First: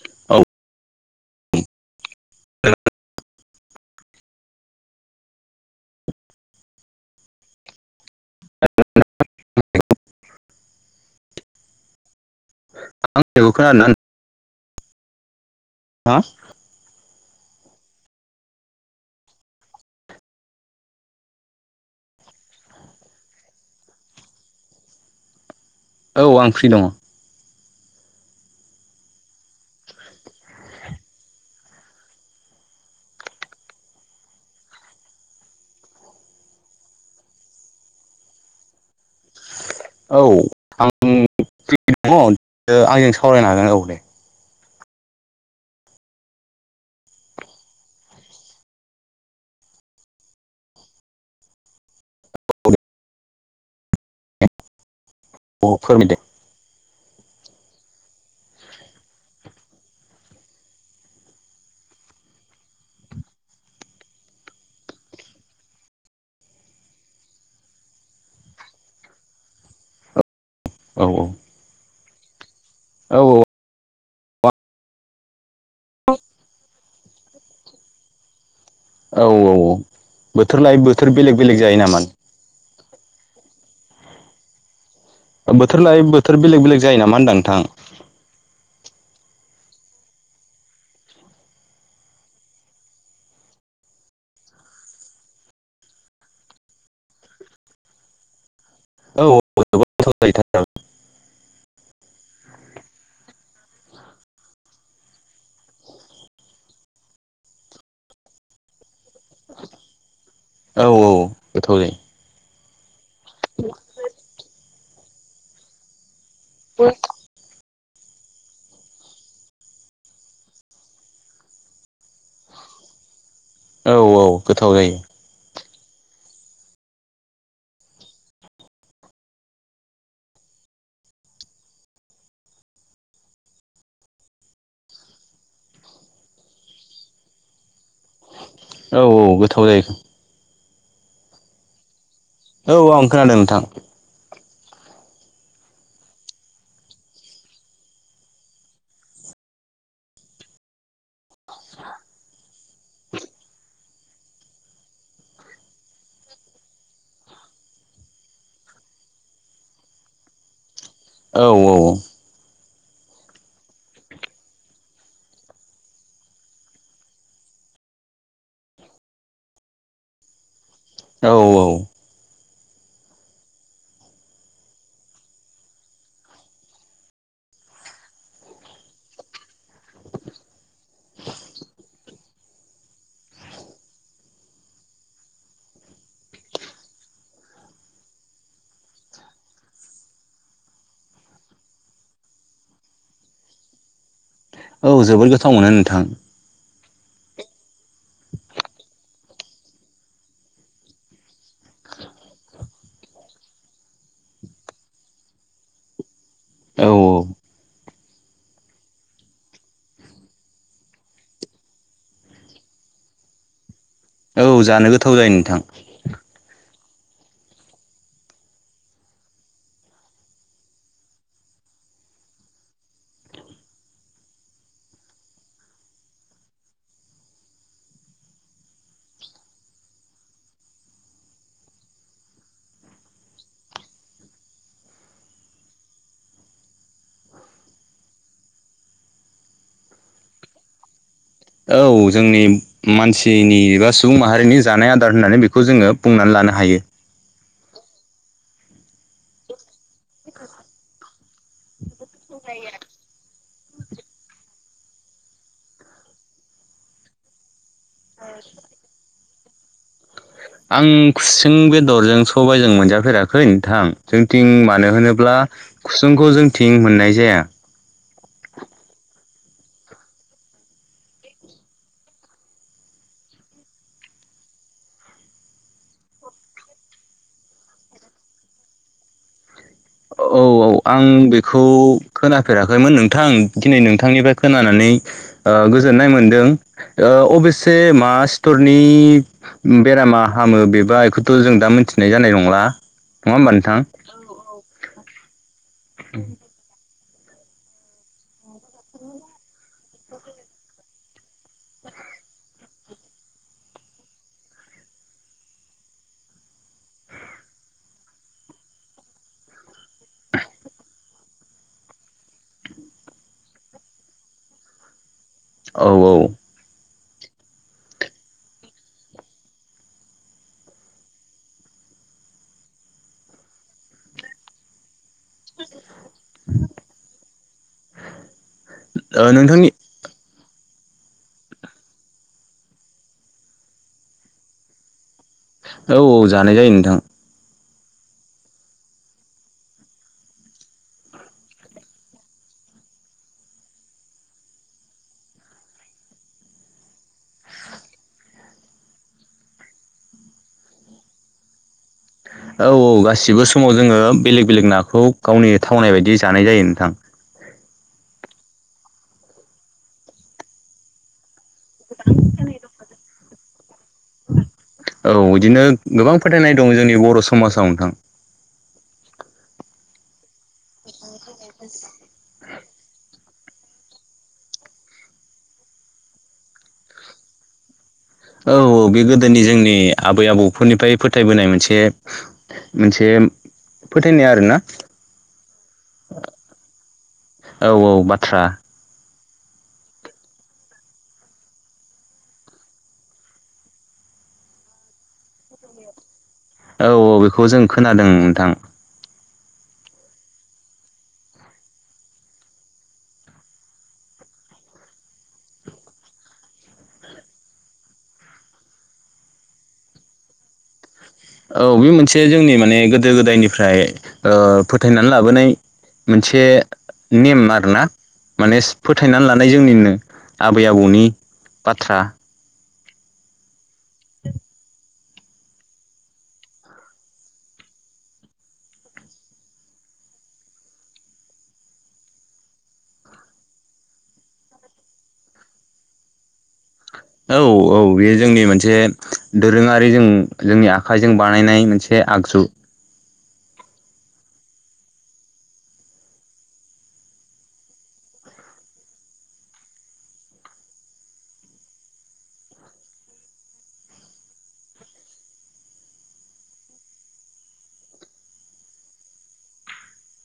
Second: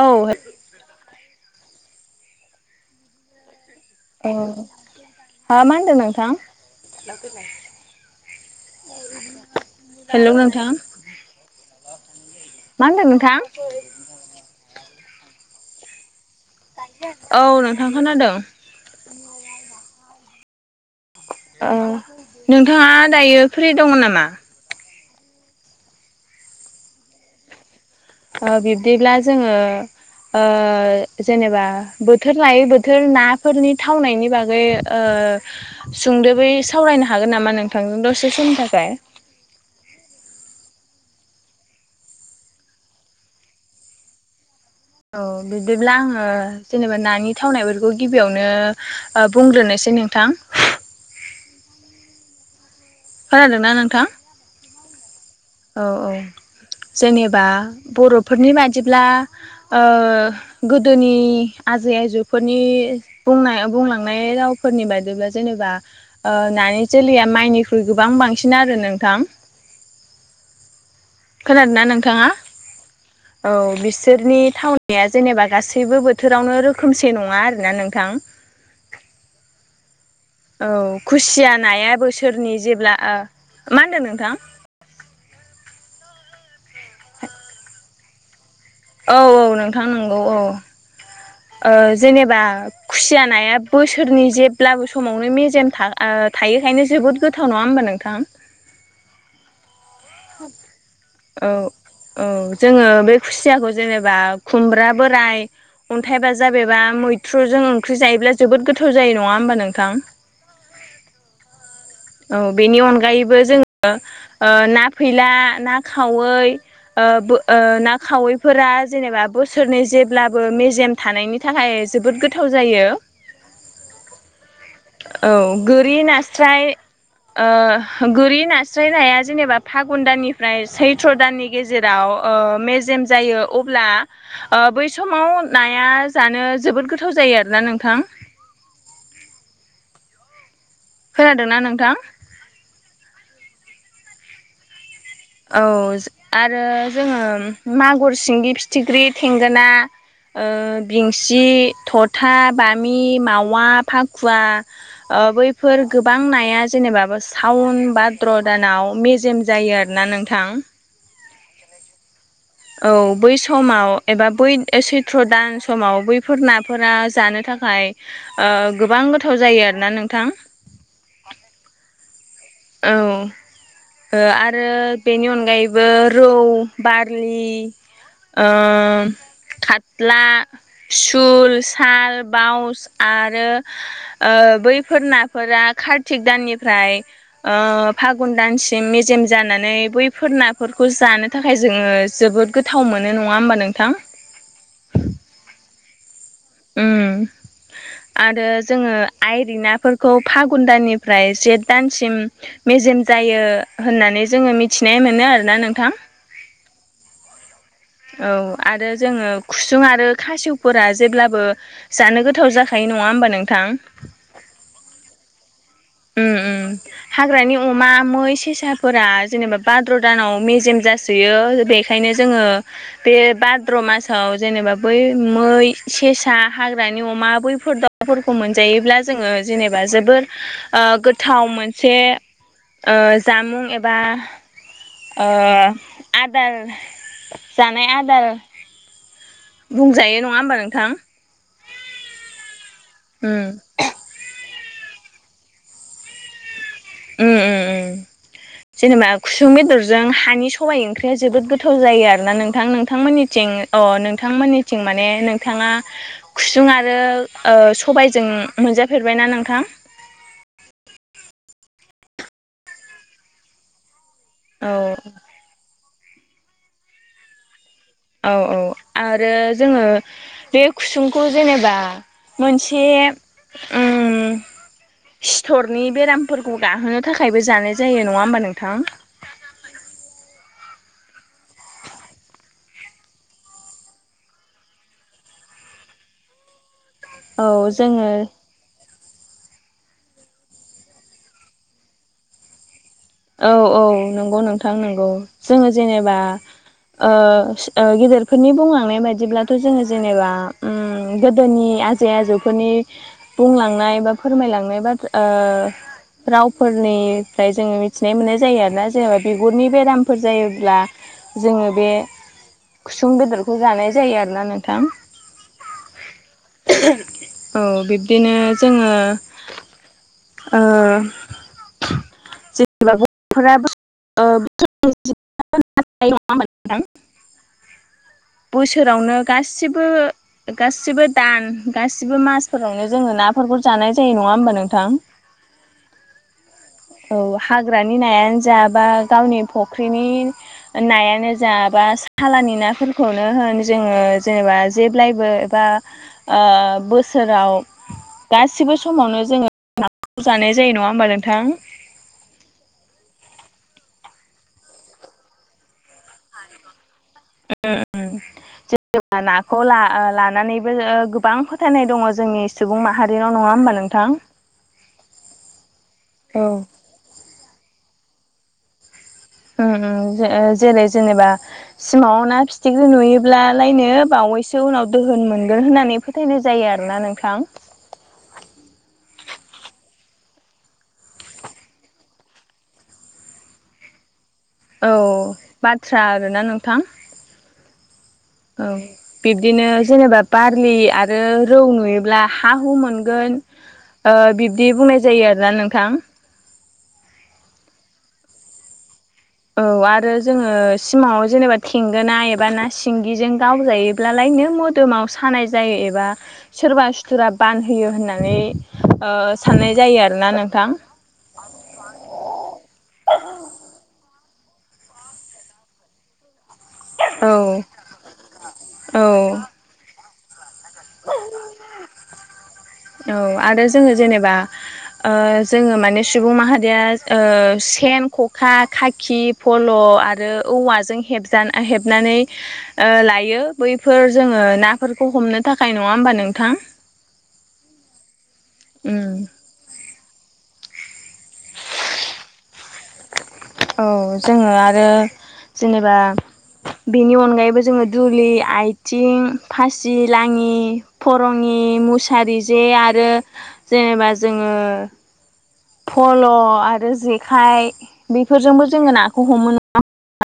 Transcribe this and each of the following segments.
औ। ओ मा मा होनदों नोंथां? हेलौ नोंथां। मा होनदों नोंथां? आंनिखौ खोनादोंना हा औ नोंथां खोनादों ओ नोंथाङा दायो फ्रि दङ नामा औ आं फ्रि दङ ओ बिब्दिब्ला जोङो ओ जेनेबा बोथोर लायै बोथोर नाफोरनि थावनायनि बागै ओ सुंदोबै साव फरायनो हागोन नामा नोंथांजों दसे समनि थाखाय औ आं दङ आंजों सावरायनो हागोन औ दे औ बिदिब्ला आङो जेनेबा नानि थावनायफोरखौ गिबियावनो बुंग्रोनोसै सै नोंथां खोनादोंना नोंथां औ औ जेनेबा बरफोरनि बादिब्ला ओ गोदोनि आजै आजौफोरनि बुंनाय बुंलांनाय रावफोरनि बाददिब्ला जेनेबा ओ ना नि जोलैया माइनिख्रुइ गोबां बांसिन आरो नोंथां औ खोनादोंना नोंथाङा औ बिसोरनि थावनाया जेनेबा गासै गासैबो बोथोरावनो रोखोमसे नङा आरोना नोंथां औ औ बोथोर औ लायै बोथोर बेलेग खुसिया बेलेग जायो नाया नामा? बोसोरनि जेब्ला ओ मा होनदों नोंथां बोथोर लाय बोथोर बेलेग बेलेग जायो नामा होनदां नोंथां औ औ नोंथां नंगौ औ ओ जेनेबा खुसिया नाया बोसोरनि जेब्लाबो समावनो मेजेम था थायोखायनो जोबोद गोथाव नङा होमबा नोंथां औ गोथाव जायोथार [unintelligible] औ औ जोङो बे खु खुसियाखौ जेनेबा खुमब्रा बोराय अन्थाइबाजाब एबा मैथ्रुजों ओंख्रि जायोब्ला जोबोद गोथाव जायो नङा होमबा नोंथां औ औ गोथाव जायो बेनि अनगायैबो जोङो ओ ना फैला ना वै ओ बो ओ ना खावैफोरा जेनेबा बोसोरनै जेब्लाबो मेजेम थानायनि थाखाय जोबोद गोथाव जायो औ औ गोथाव जायो औ गोरि नास्राय ओ गोरि नास्राय नाया जेनेबा फागुनदाननि ओमफ्राय सैथ्र दाननि गेजेराव ओ मेजेम जायो अब्ला बै समाव नाया जानो जोबोद गोथाव जायो आरोना नोंथां औ औ गोथाव जायो खोनादोंना नोंथां औ आं खोनादों नोंथां औ आरो जोङो मागुर सिंगि फिथिख्रि थेंगोना ओ बिंसि थथा बामि मावा फाखुवा ओ बैफोर गोबां नाया जेनेबाबा सावन भाद्र दानाव अ मेजेम जायो आरोना नोंथां औ औ औ औ बै समाव एबा बैद सैथ्र दान समाव बैफोर नाफोरा जानो थाख थाखाय ओह गोबां गोथाव जायो आरोना नोंथां औ औ ओ आरो बेनि अनगायैबो रौ बारलि ओम खात्ला सुल साल बाउस आरो ओ ओ बैफोर नाफोरा खार्तिक दाननिफ्राय ओ फागुन दानसिम मेजेम जानानै बैफोर नाफोरखौ जानो थाखाय जोङो जोबोद गोथाव मोनो नङा होमबा नोंथां औ जोबोर गोथाव मोनो नोंथां उम आरो जोङो आइरि नाफोरखौ फागुन दाननिफ्राय जेठ दानसिम मेस जेम जायो होननानै जोङो मिथिनाय मोनो आरोना नोंथां औ औ औ आरो जोङो खुसुं आरो खासिवफोरा जेब्लाबो जानो गोथाव जाखायो नङा होमबा नोंथां औ जानो गोथाव जायो नोंथां उम उम हाग्रानि अमा मै सेसाफोरा जेनेबा बाद्र' दानाव मेजेम जासोयो बे खायनो जोङो बे बाद्र' मासाव जेनेबा बै मै सेसा हाग्रा नि अमा बैफोर दाउफोरखौ मोनजायोब्ला जोङो जेनेबा जोबोर ओ गोथाव मोनसे ओ जामुं एबा ओह आदार जानाय आदार बुंजायो नङा होमबा नोंथां औ जोंनि उम मानसिनि एबा सुबुं माहारिनि जानाय आदार होननानै बेखौ जोङो बुंनानै लानो हायो उम उम उम जेनेबा खुसुं बेदरजों हानि साबाइ ओंख्रिया जोबोद गोथाव जायो आरो ना नोंथां नोंथांमोननिथिं अ नोंथांमोननिथिं माने नोंथाङा खुसुं आरो ओह स सबायजों मोनजाफेरबायना नोंथां आं खुसों बेदरजों सबायजों मोनजाफेराखै नोंथां जों थिं औ मानो होनोब्ला खुसुंखौ जों थिं मोननाय जाया औ औ आरो जोङो बे खुसुंखौ जेनेबा मोनसे उम सिथरनि बेरामफोरखौ गाहोनो थाखायबो जानाय जायो नङा होमबा नोंथां द [inaudible] औ औ आं बेखौ खोनाफेराखैमोन नोंथां दिनै नोंथांनिफ्राय खोनानानै नै ओह गोजोननाय मोनदों ओ औ अबेसे जोङो मा सितरनि बेरामा हामो बेबा एखोथ' जों दा मोनथिनाय जानाय नंला नङा होमबा औ नोंथां औ नंगौ नोंथां नोंगौ जोङो जेनेबा ओ फिस ओ गेदेरफोरनि बुंलांनाय बायदिब्लाथ' जोङो जेनेबा उम उम गोदोनि आजै आजौफोरनि बुंलांनाय बा फोरमायलांनाय बाथ ओ रावफोरनि फ्राय जोङो मि थिनाय मोननाय जायो आरोना जेनेबा बिगुरनि बेरामफोर जायोब्ला जोङो बे खुसुं बेदरखौ जानाय जायो आरोना नोंथां औ औ औ बिब्दिनो जोङो ओ जे [unintelligible] [unintelligible] बोसोरावनो ओ नोंथांनि गासिबो गासिबो दान गासिबो मासफोरावनो जोङो नाफोरखौ जानाय जायो नङा होमबा नोंथां? औ औ जानाय जायो नोंथां ‌। औ हाग्रानि नायानो जा बा गावनि फुख्रिनि नायानो जा बा सालानि नाफोरखौनो होन जोङो जेनेबा जेब्लायबो एबा ओ बोसोराव आव गासिबो समावनो जोङो नाखौ जानाय जायो नङा होमबा नोंथां? औ औ गासिबो समाव जोङो बेलेग बेलेग नाखौ गावनि थावनाय बायदि जानाय जायो नोंथां । उम जेनबा नाखौ ला लानानैबो गोबां फोथायनाय दङ जोंनि सुबुं माहारिनाव नङा होनोमबा नों औ इदिनो गोबां औ फोथायनाय दं जोंनि बर' समाजाव नोंथां। उम उम जेरै जेनेबा सिमांआव ना फि थिख्रि नुयोब्लालायनो बावैसो उनाव दोहोन मोनगोन होननानै फोथायनाय जायो आरोना नोंथां। [inaudible] औ औ बे गोदोनि जोंनि आबै आबौफोरनिफ्राय फोथायबोनाय मोनसे मोनसे फोथायनाया औ बाथ्रा आरोना नोंथां औ । बिब्दिनो जेनेबा बारलि आरो रौ नुयोब्ला हा हु मोनगोन । ओ बिब्दि बुंनाय जायो आरोना नोंथां। औ औ बेखौ जों खोनादों नोंथां । औ आरो जोङो सिमाङाव जेनेबा थेंगोना एबा ना सिंगिजों गावजायोब्लालाय नो मोदोमाव सानाय जायो एबा सोरबा सुथुरा बानहोयो होननानै ओ साननाय जायो आरोना नोंथां। औ बे मोनसे जोंनि माने गोदो गोदायनिफ्राय ओ फोथायनानै लाबोनाय मोनसे नेम औ आरोना माने औ फोथायनानै लानाय जोंनिनो। आबै आबौनि बाथ्रा। औ आरो जोङो जेनेबा ओ जोङो माने सुबुं माहारिया ओ सेन ख'खा खाखि फल' आरो औवाजों हेबजानाय हेबनानै ओ लायो बैफोर जोंङो नाफोरखौ हमनो थाखाय नङा होमबा नोंथां? औ औ बेयो जोंनि मोनसे उम दोरोङारि जों जोंनि आखाइजों बानायनाय मोनसे आगजु । औ जोङो आरो जेनेबा बेनि अनगायैबो जोङो दुलि आथिं फासि लाङि फरङि मुसारि जे आरो जेनेबा जोङो फल' आरो जेखाइ बेफोरजोंबो जोङो नाखौ हमो नंङा होमब्ला?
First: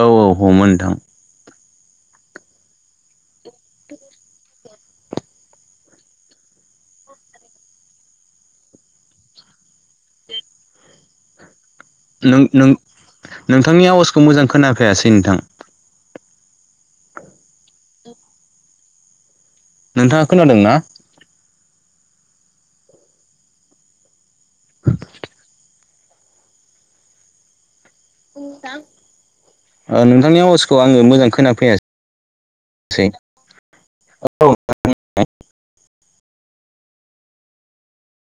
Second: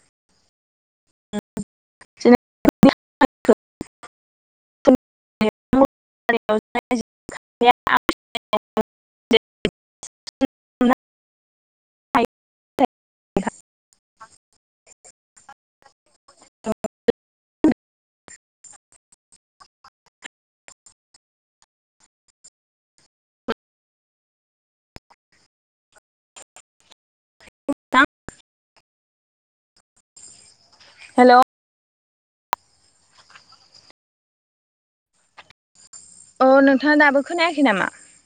औ औ हमो नोंथां। [unintelligible] [inaudible] [unintelligible] [unintelligible] [unintelligible] नों नों नोंथांनि आवाजखौ मोजां खोनाफायासै नोंथां । नोंथाङा खोनादों ना? नोंथांनि आवाजखौ आङो मोजां हेल' खोनाफैसै । सै औ [unintelligible] अ नोंथाङा दाबो खोनायाखै नामा?